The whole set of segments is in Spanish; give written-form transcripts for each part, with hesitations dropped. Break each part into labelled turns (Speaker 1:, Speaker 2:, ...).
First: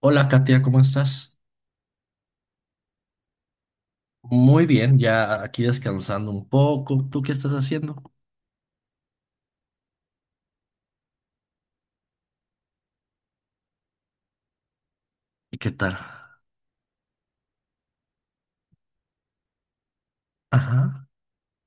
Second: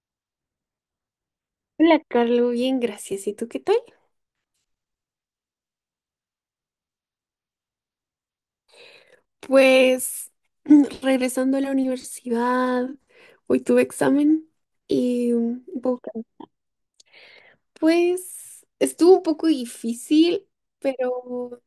Speaker 1: Hola Katia, ¿cómo estás?
Speaker 2: Hola, Carlos, bien, gracias. ¿Y tú qué tal?
Speaker 1: Muy bien, ya aquí descansando un poco. ¿Tú qué estás haciendo?
Speaker 2: Pues regresando a la universidad, hoy tuve examen y
Speaker 1: ¿Y qué
Speaker 2: un
Speaker 1: tal?
Speaker 2: poco, pues estuvo un poco difícil,
Speaker 1: Ajá.
Speaker 2: pero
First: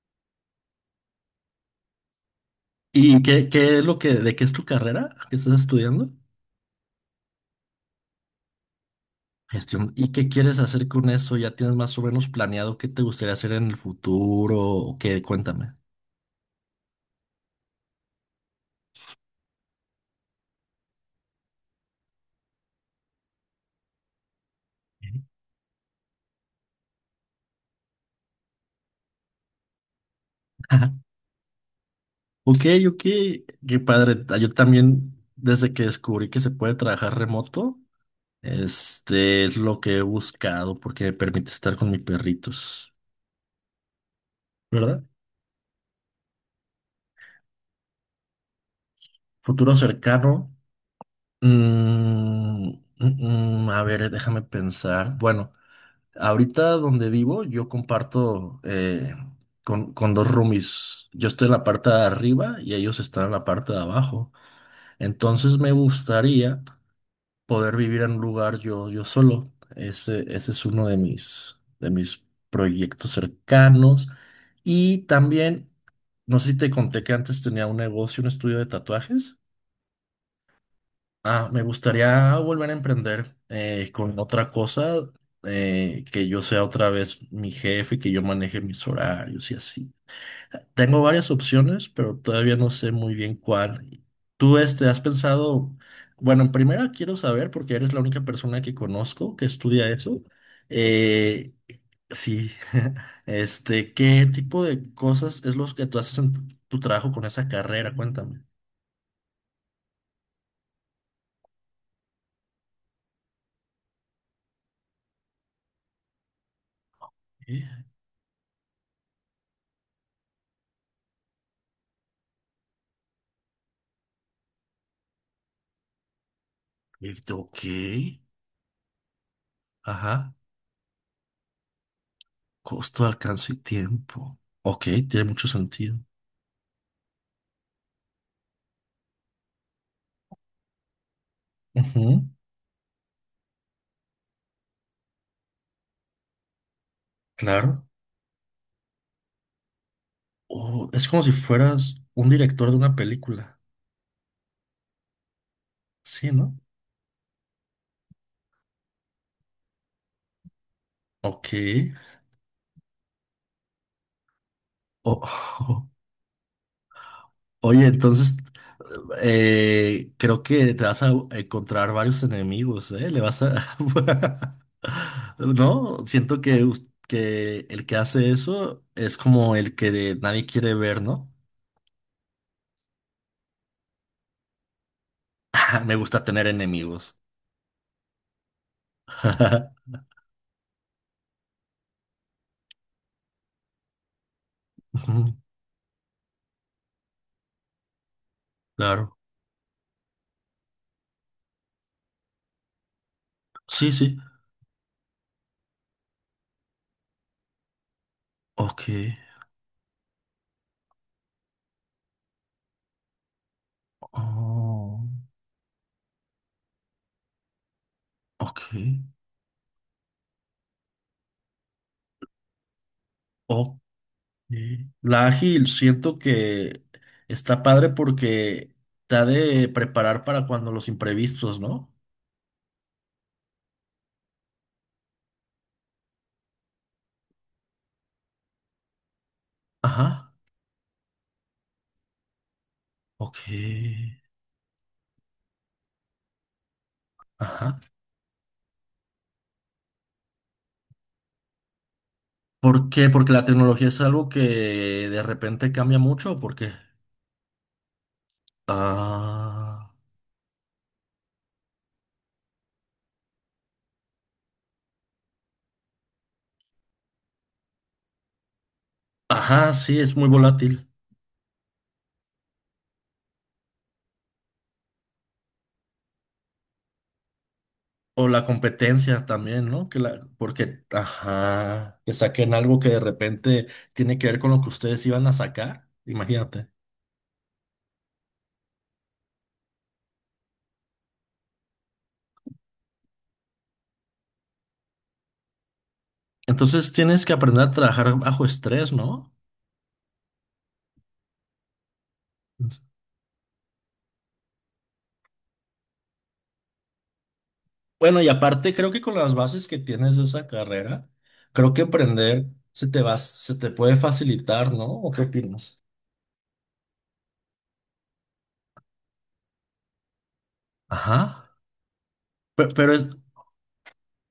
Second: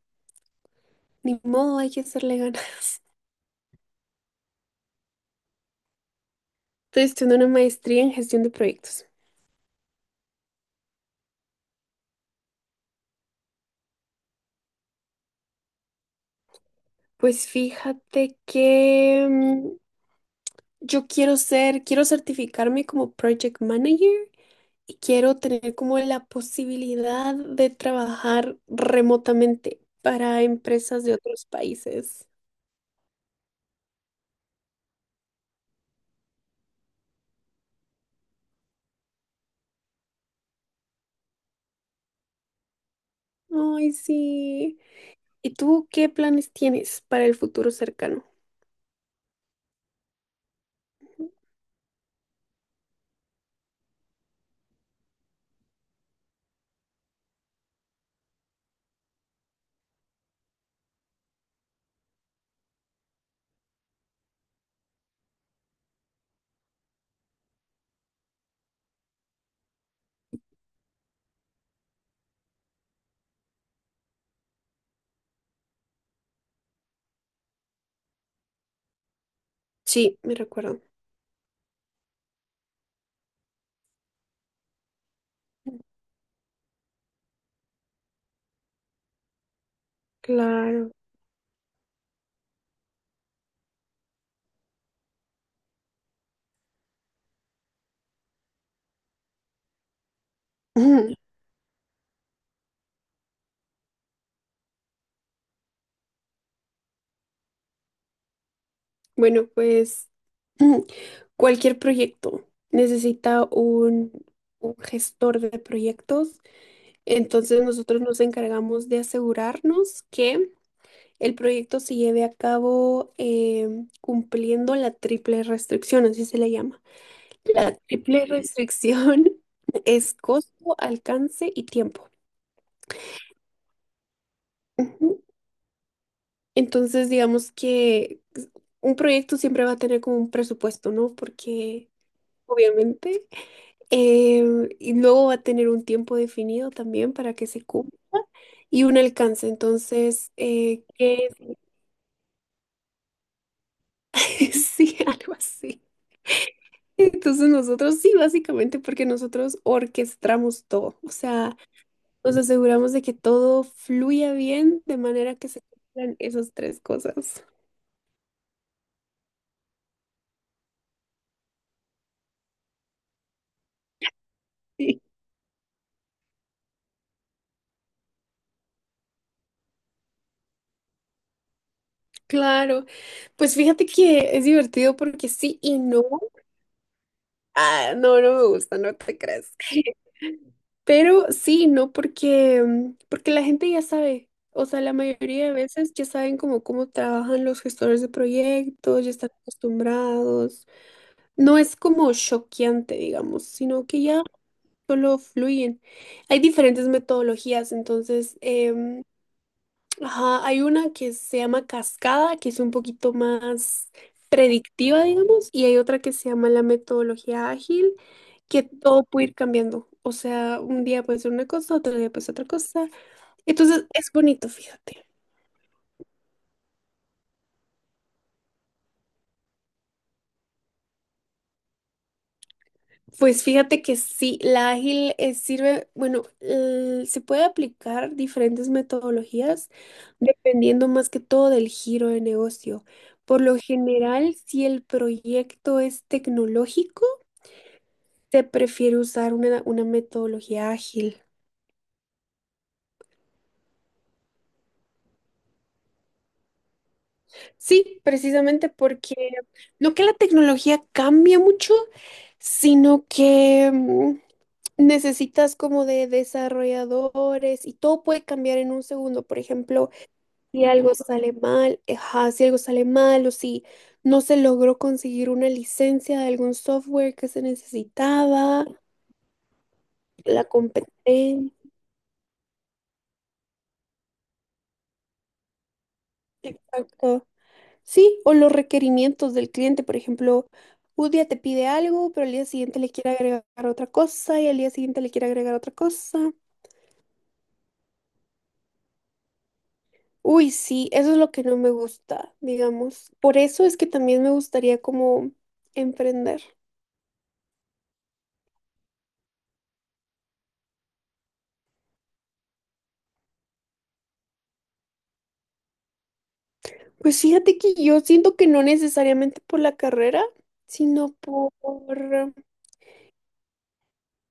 Speaker 2: ni modo, hay que hacerle ganas.
Speaker 1: ¿Y qué de qué es tu carrera que estás estudiando?
Speaker 2: Estoy estudiando una maestría en gestión de proyectos.
Speaker 1: Gestión. ¿Y qué quieres hacer con eso? ¿Ya tienes más o menos planeado qué te gustaría hacer en el futuro? ¿O qué? Cuéntame.
Speaker 2: Pues fíjate que quiero certificarme como project manager y quiero tener como la posibilidad de trabajar remotamente para
Speaker 1: Ajá.
Speaker 2: empresas de otros países.
Speaker 1: Ok, ok, qué padre. Ah, yo también, desde que descubrí que se puede trabajar remoto, es lo que he buscado porque me permite estar con mis perritos,
Speaker 2: Ay, sí.
Speaker 1: ¿verdad?
Speaker 2: ¿Y tú qué planes tienes para el futuro cercano?
Speaker 1: Futuro cercano. A ver, déjame pensar. Bueno, ahorita donde vivo, yo comparto con dos roomies. Yo estoy en la parte de arriba y ellos están en la parte de abajo. Entonces me gustaría poder vivir en un lugar yo solo. Ese es uno de mis proyectos cercanos. Y también, no sé si te conté que antes tenía un negocio, un estudio de tatuajes.
Speaker 2: Sí, me recuerdo.
Speaker 1: Ah, me gustaría volver a emprender con otra cosa, que yo sea otra vez mi jefe, que yo maneje mis horarios y así.
Speaker 2: Claro.
Speaker 1: Tengo varias opciones, pero todavía no sé muy bien cuál. ¿Tú has pensado? Bueno, en primera quiero saber, porque eres la única persona que conozco que estudia eso.
Speaker 2: Ujú.
Speaker 1: eh, sí, ¿qué tipo de cosas es lo que tú haces en tu trabajo con esa carrera? Cuéntame.
Speaker 2: Bueno, pues ujú, cualquier proyecto necesita un gestor de proyectos. Entonces
Speaker 1: Eh,
Speaker 2: nosotros nos encargamos de asegurarnos que el proyecto se lleve a cabo cumpliendo la triple restricción, así se le llama.
Speaker 1: Ok.
Speaker 2: La triple restricción es
Speaker 1: Ajá.
Speaker 2: costo, alcance y tiempo.
Speaker 1: Costo, alcance y tiempo. Ok,
Speaker 2: Ujú.
Speaker 1: tiene mucho sentido.
Speaker 2: Entonces, digamos que un proyecto siempre va a tener como un presupuesto, ¿no? Porque
Speaker 1: Ujú,
Speaker 2: obviamente, em, y luego va a tener un tiempo definido también para que se
Speaker 1: claro.
Speaker 2: cumpla y un alcance. Entonces,
Speaker 1: Oh, es como
Speaker 2: ¿qué
Speaker 1: si
Speaker 2: es?
Speaker 1: fueras un director de una película.
Speaker 2: Sí, algo así.
Speaker 1: Sí, ¿no?
Speaker 2: Entonces nosotros sí, básicamente porque nosotros orquestamos todo, o
Speaker 1: Ok.
Speaker 2: sea, nos aseguramos de que todo fluya bien de manera que se
Speaker 1: O-
Speaker 2: cumplan esas tres cosas.
Speaker 1: Oye, entonces creo que te vas a encontrar varios enemigos, ¿eh? Le vas a...
Speaker 2: Sí,
Speaker 1: No, siento que el que hace eso es como el que nadie quiere ver, ¿no?
Speaker 2: claro. Pues fíjate que es divertido porque sí y
Speaker 1: Me
Speaker 2: no.
Speaker 1: gusta tener enemigos.
Speaker 2: Ah, no, no me gusta, no te crees. Pero sí y no porque porque la gente ya sabe, o sea, la
Speaker 1: Ujú,
Speaker 2: mayoría de veces ya saben como cómo trabajan los gestores de proyectos, ya
Speaker 1: claro.
Speaker 2: están acostumbrados. No es como choqueante, digamos, sino
Speaker 1: Sí,
Speaker 2: que
Speaker 1: sí.
Speaker 2: ya solo fluyen. Hay diferentes metodologías, entonces,
Speaker 1: Ok.
Speaker 2: em, ajá, hay una que se llama cascada, que es un poquito más predictiva,
Speaker 1: Oh,
Speaker 2: digamos, y hay otra que se llama la metodología ágil,
Speaker 1: ok.
Speaker 2: que todo puede ir cambiando. O sea, un día puede ser una cosa, otro día puede ser otra cosa.
Speaker 1: Ok.
Speaker 2: Entonces, es bonito, fíjate.
Speaker 1: La ágil siento que está padre porque te ha de preparar para cuando los imprevistos, ¿no?
Speaker 2: Pues fíjate que sí, la ágil sirve, bueno, se puede aplicar diferentes metodologías
Speaker 1: Ajá.
Speaker 2: dependiendo más que todo del giro de negocio.
Speaker 1: Ok.
Speaker 2: Por lo general, si el proyecto es tecnológico,
Speaker 1: Ajá.
Speaker 2: se prefiere usar una metodología ágil.
Speaker 1: ¿Por qué? ¿Porque la tecnología es algo que de repente cambia mucho o por qué?
Speaker 2: Sí, precisamente porque
Speaker 1: Ah.
Speaker 2: no que la tecnología cambia mucho, sino que necesitas como de desarrolladores y todo puede cambiar en un segundo. Por
Speaker 1: Ajá,
Speaker 2: ejemplo,
Speaker 1: sí, es muy
Speaker 2: si
Speaker 1: volátil.
Speaker 2: algo sale mal, ajá, si algo sale mal o si no se logró conseguir una licencia de algún software que se
Speaker 1: O la
Speaker 2: necesitaba,
Speaker 1: competencia también, ¿no? Que
Speaker 2: la
Speaker 1: porque,
Speaker 2: competencia,
Speaker 1: ajá, que saquen algo que de repente tiene que ver con lo que ustedes iban a sacar, imagínate.
Speaker 2: exacto. Sí, o los requerimientos del cliente, por ejemplo, un día te pide algo, pero al día siguiente le quiere agregar otra cosa y al día siguiente le quiere agregar otra cosa.
Speaker 1: Entonces tienes que aprender a trabajar bajo estrés, ¿no?
Speaker 2: Uy, sí, eso es lo que no me gusta, digamos. Por eso es que también me gustaría como emprender.
Speaker 1: Bueno, y aparte creo que con las bases que tienes de esa carrera, creo que aprender se te puede facilitar, ¿no? ¿O qué opinas?
Speaker 2: Pues fíjate que yo siento que no necesariamente por la carrera, sino
Speaker 1: Ajá.
Speaker 2: por...
Speaker 1: Pero,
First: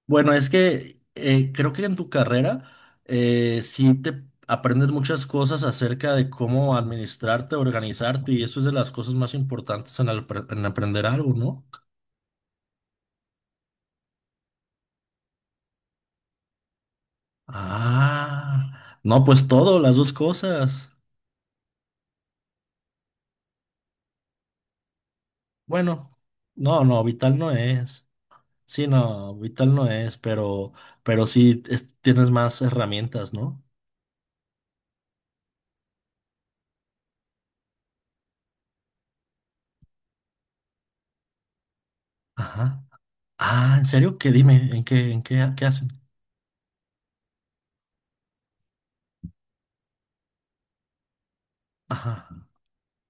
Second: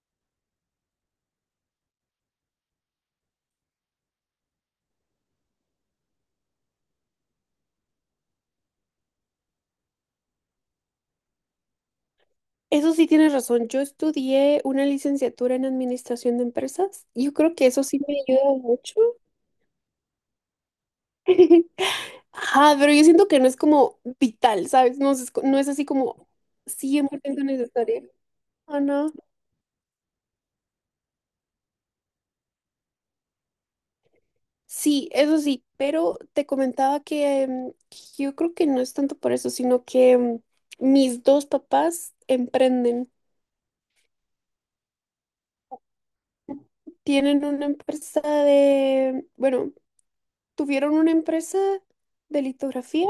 Speaker 1: bueno, es que creo que en tu carrera sí te aprendes muchas cosas acerca de cómo administrarte, organizarte, y eso es de las cosas más importantes en aprender algo, ¿no?
Speaker 2: Eso sí tienes razón, yo estudié una licenciatura en administración de empresas. Yo creo que eso sí me ayuda
Speaker 1: Ah,
Speaker 2: mucho.
Speaker 1: no, pues todo, las dos cosas.
Speaker 2: Ajá, pero yo siento que no es como vital, ¿sabes? No es así
Speaker 1: Bueno,
Speaker 2: como
Speaker 1: no, no, vital
Speaker 2: 100%
Speaker 1: no es.
Speaker 2: necesario. Ah,
Speaker 1: Sí,
Speaker 2: no.
Speaker 1: no, vital no es, pero sí tienes más herramientas, ¿no?
Speaker 2: Sí, eso sí, pero te comentaba que yo creo que no es tanto por eso, sino que mis dos papás
Speaker 1: Ajá.
Speaker 2: emprenden.
Speaker 1: Ah, ¿en serio? ¿Qué? Dime. ¿Qué hacen?
Speaker 2: Tienen una empresa de, bueno, tuvieron una empresa
Speaker 1: Ajá.
Speaker 2: de litografía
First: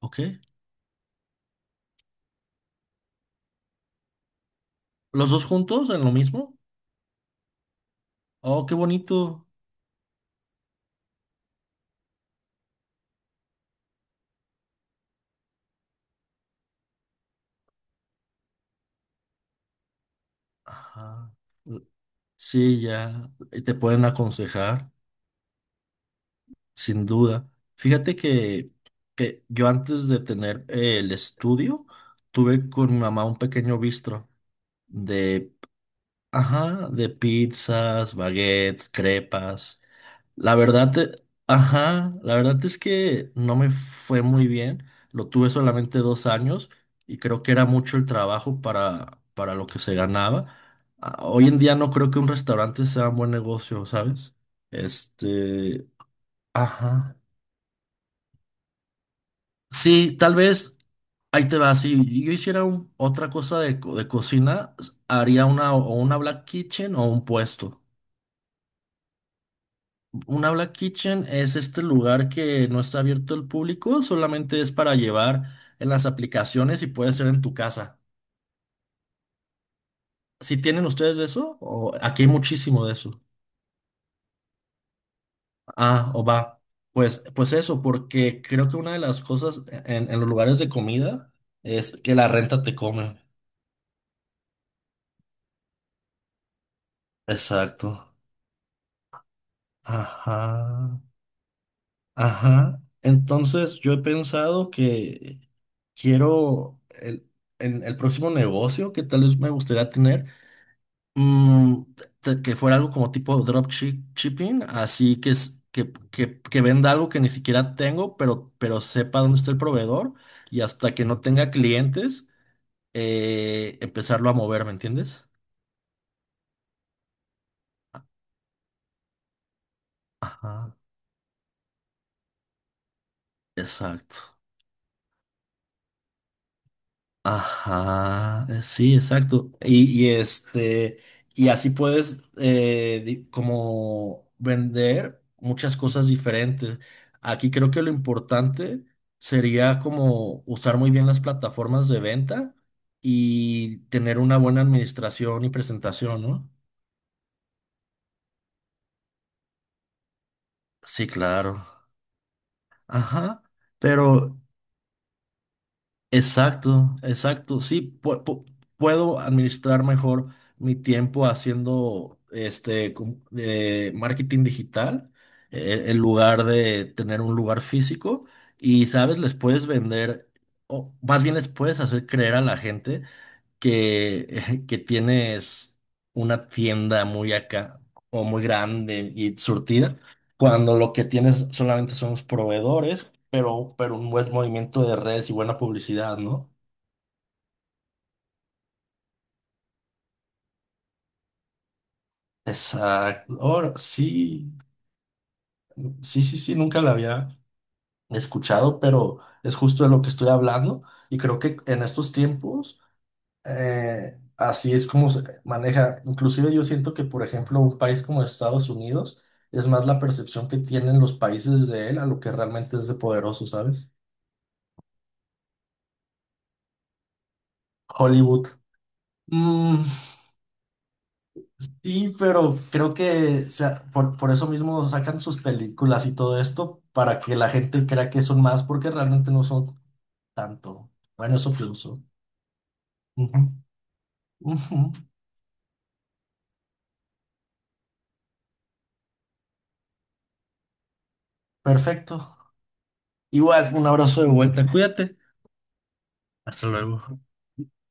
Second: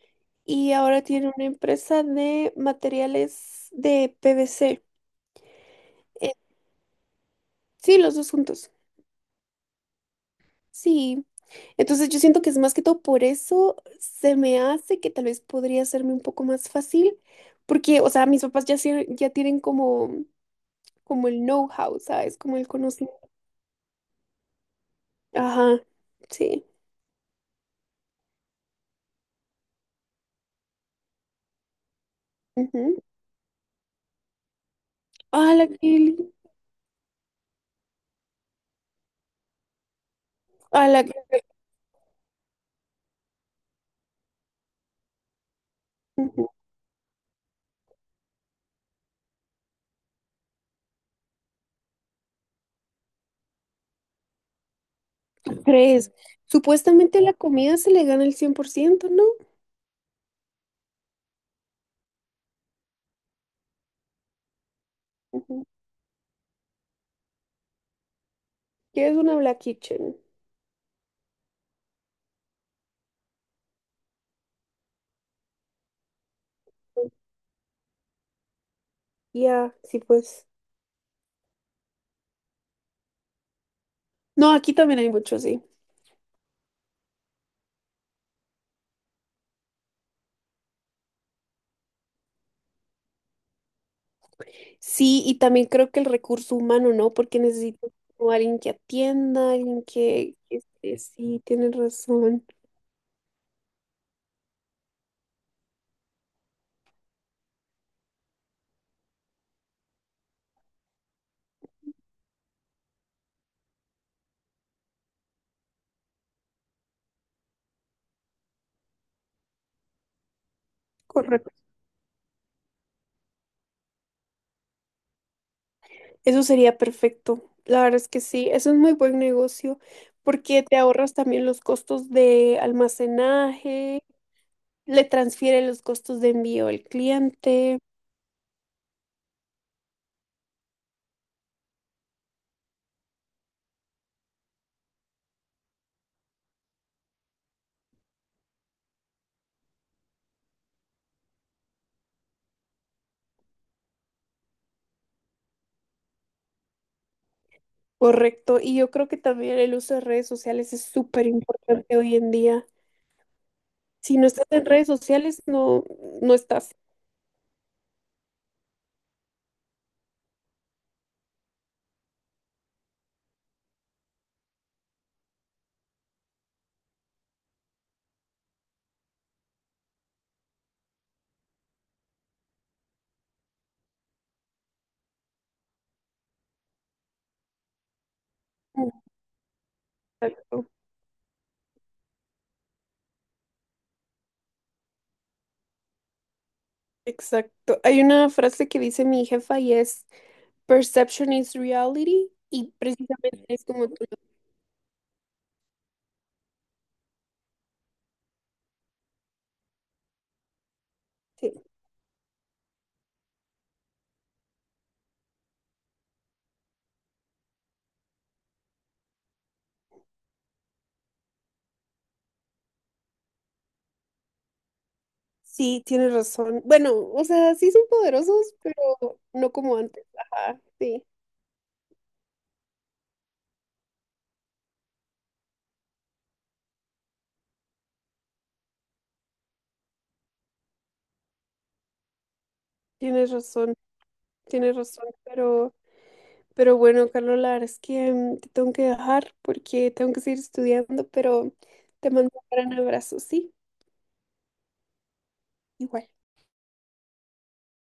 Speaker 1: Ok.
Speaker 2: y ahora tienen una empresa de materiales de PVC.
Speaker 1: ¿Los dos juntos en lo
Speaker 2: Eh,
Speaker 1: mismo?
Speaker 2: sí, los dos
Speaker 1: Oh,
Speaker 2: juntos.
Speaker 1: qué bonito.
Speaker 2: Sí. Entonces yo siento que es más que todo por eso se me hace que tal vez podría hacerme un poco más fácil, porque, o sea, mis papás ya, sie- ya tienen como, como
Speaker 1: Ajá.
Speaker 2: el know-how, ¿sabes? Como el
Speaker 1: Sí,
Speaker 2: conocimiento.
Speaker 1: ya te pueden aconsejar,
Speaker 2: Ajá, sí.
Speaker 1: sin duda. Fíjate que yo antes de tener el estudio, tuve con mi
Speaker 2: Ujú.
Speaker 1: mamá un pequeño bistro
Speaker 2: A
Speaker 1: de,
Speaker 2: la que,
Speaker 1: ajá, de pizzas, baguettes, crepas. La
Speaker 2: a
Speaker 1: verdad,
Speaker 2: la
Speaker 1: eh,
Speaker 2: que-
Speaker 1: ajá, la verdad es que no me fue muy bien. Lo tuve solamente dos
Speaker 2: ujú.
Speaker 1: años y creo que era mucho el trabajo para lo que se ganaba. Ah, hoy en día no creo que un restaurante sea un buen negocio, ¿sabes? Este,
Speaker 2: Tres.
Speaker 1: ajá.
Speaker 2: Supuestamente la comida se le gana el 100%, ¿no?
Speaker 1: Sí, tal vez ahí te va. Si yo hiciera otra cosa de cocina, haría
Speaker 2: Ujú.
Speaker 1: o una black kitchen o un puesto.
Speaker 2: ¿Qué es una Black Kitchen?
Speaker 1: Una black kitchen es este lugar que no está abierto al público, solamente es para llevar en las aplicaciones y puede ser en tu casa.
Speaker 2: Ya, sí, pues.
Speaker 1: Si tienen ustedes de eso, o aquí hay muchísimo de eso.
Speaker 2: No, aquí también hay mucho, sí.
Speaker 1: Ah, o va. Pues eso, porque creo que una de las cosas en los lugares de comida es que la renta te come.
Speaker 2: Sí, y también creo que el recurso humano, ¿no? Porque
Speaker 1: Exacto.
Speaker 2: necesito como alguien que atienda, alguien que
Speaker 1: Ajá.
Speaker 2: esté- sí, tienes razón.
Speaker 1: Ajá. Entonces yo he pensado que quiero el próximo negocio que tal vez me gustaría tener, Mm, que fuera algo como tipo shipping, así que, que venda algo que ni siquiera tengo, pero sepa dónde está el proveedor y hasta que no tenga
Speaker 2: Correcto.
Speaker 1: clientes, empezarlo a mover, ¿me entiendes?
Speaker 2: Eso sería perfecto. La verdad es que sí, eso es muy buen negocio porque
Speaker 1: Ajá,
Speaker 2: te ahorras también los costos de almacenaje,
Speaker 1: exacto.
Speaker 2: le transfiere los costos de envío al cliente.
Speaker 1: Ajá, sí, exacto. Y así puedes como vender muchas cosas diferentes. Aquí creo que lo importante sería como usar muy bien las plataformas de venta y tener una buena administración y presentación, ¿no?
Speaker 2: Correcto, y yo creo que también el uso de redes sociales es
Speaker 1: Sí,
Speaker 2: súper
Speaker 1: claro.
Speaker 2: importante hoy en día.
Speaker 1: Ajá.
Speaker 2: Si no
Speaker 1: Pero.
Speaker 2: estás en redes sociales, no, no estás.
Speaker 1: Exacto, exacto. Sí, puedo administrar mejor mi tiempo haciendo de marketing digital en lugar de tener un lugar físico. Y sabes, les puedes vender, o más bien les puedes hacer creer a la gente que, que tienes una tienda muy acá o muy grande y surtida,
Speaker 2: Exacto,
Speaker 1: cuando lo que tienes solamente son los proveedores, pero un buen movimiento de redes y buena publicidad, ¿no?
Speaker 2: exacto. Hay una frase que dice mi jefa y es Perception is reality, y
Speaker 1: Exacto.
Speaker 2: precisamente es
Speaker 1: Ahora,
Speaker 2: como tú lo
Speaker 1: sí, sí, sí, sí, nunca la había escuchado, pero es justo de lo que estoy hablando y creo que
Speaker 2: dices.
Speaker 1: en estos tiempos... así es como se maneja. Inclusive yo siento que, por ejemplo, un país como Estados Unidos es más la percepción que tienen los países de él a lo que realmente es de poderoso, ¿sabes?
Speaker 2: Sí, tienes razón. Bueno, o sea, sí son
Speaker 1: Hollywood.
Speaker 2: poderosos, pero no como
Speaker 1: Mm,
Speaker 2: antes. Ajá, sí,
Speaker 1: sí, pero creo que o sea, por eso mismo sacan sus películas y todo esto para que la gente crea que son más porque realmente no son tanto. Bueno, eso pienso.
Speaker 2: tienes
Speaker 1: Ujú,
Speaker 2: razón, tienes
Speaker 1: ujú.
Speaker 2: razón, pero... Pero bueno, Carlos, la verdad es que te tengo que dejar porque tengo que seguir estudiando, pero te mando
Speaker 1: Perfecto.
Speaker 2: un gran abrazo, ¿sí?
Speaker 1: Igual, un abrazo de vuelta. Cuídate.
Speaker 2: Igual.
Speaker 1: Hasta luego.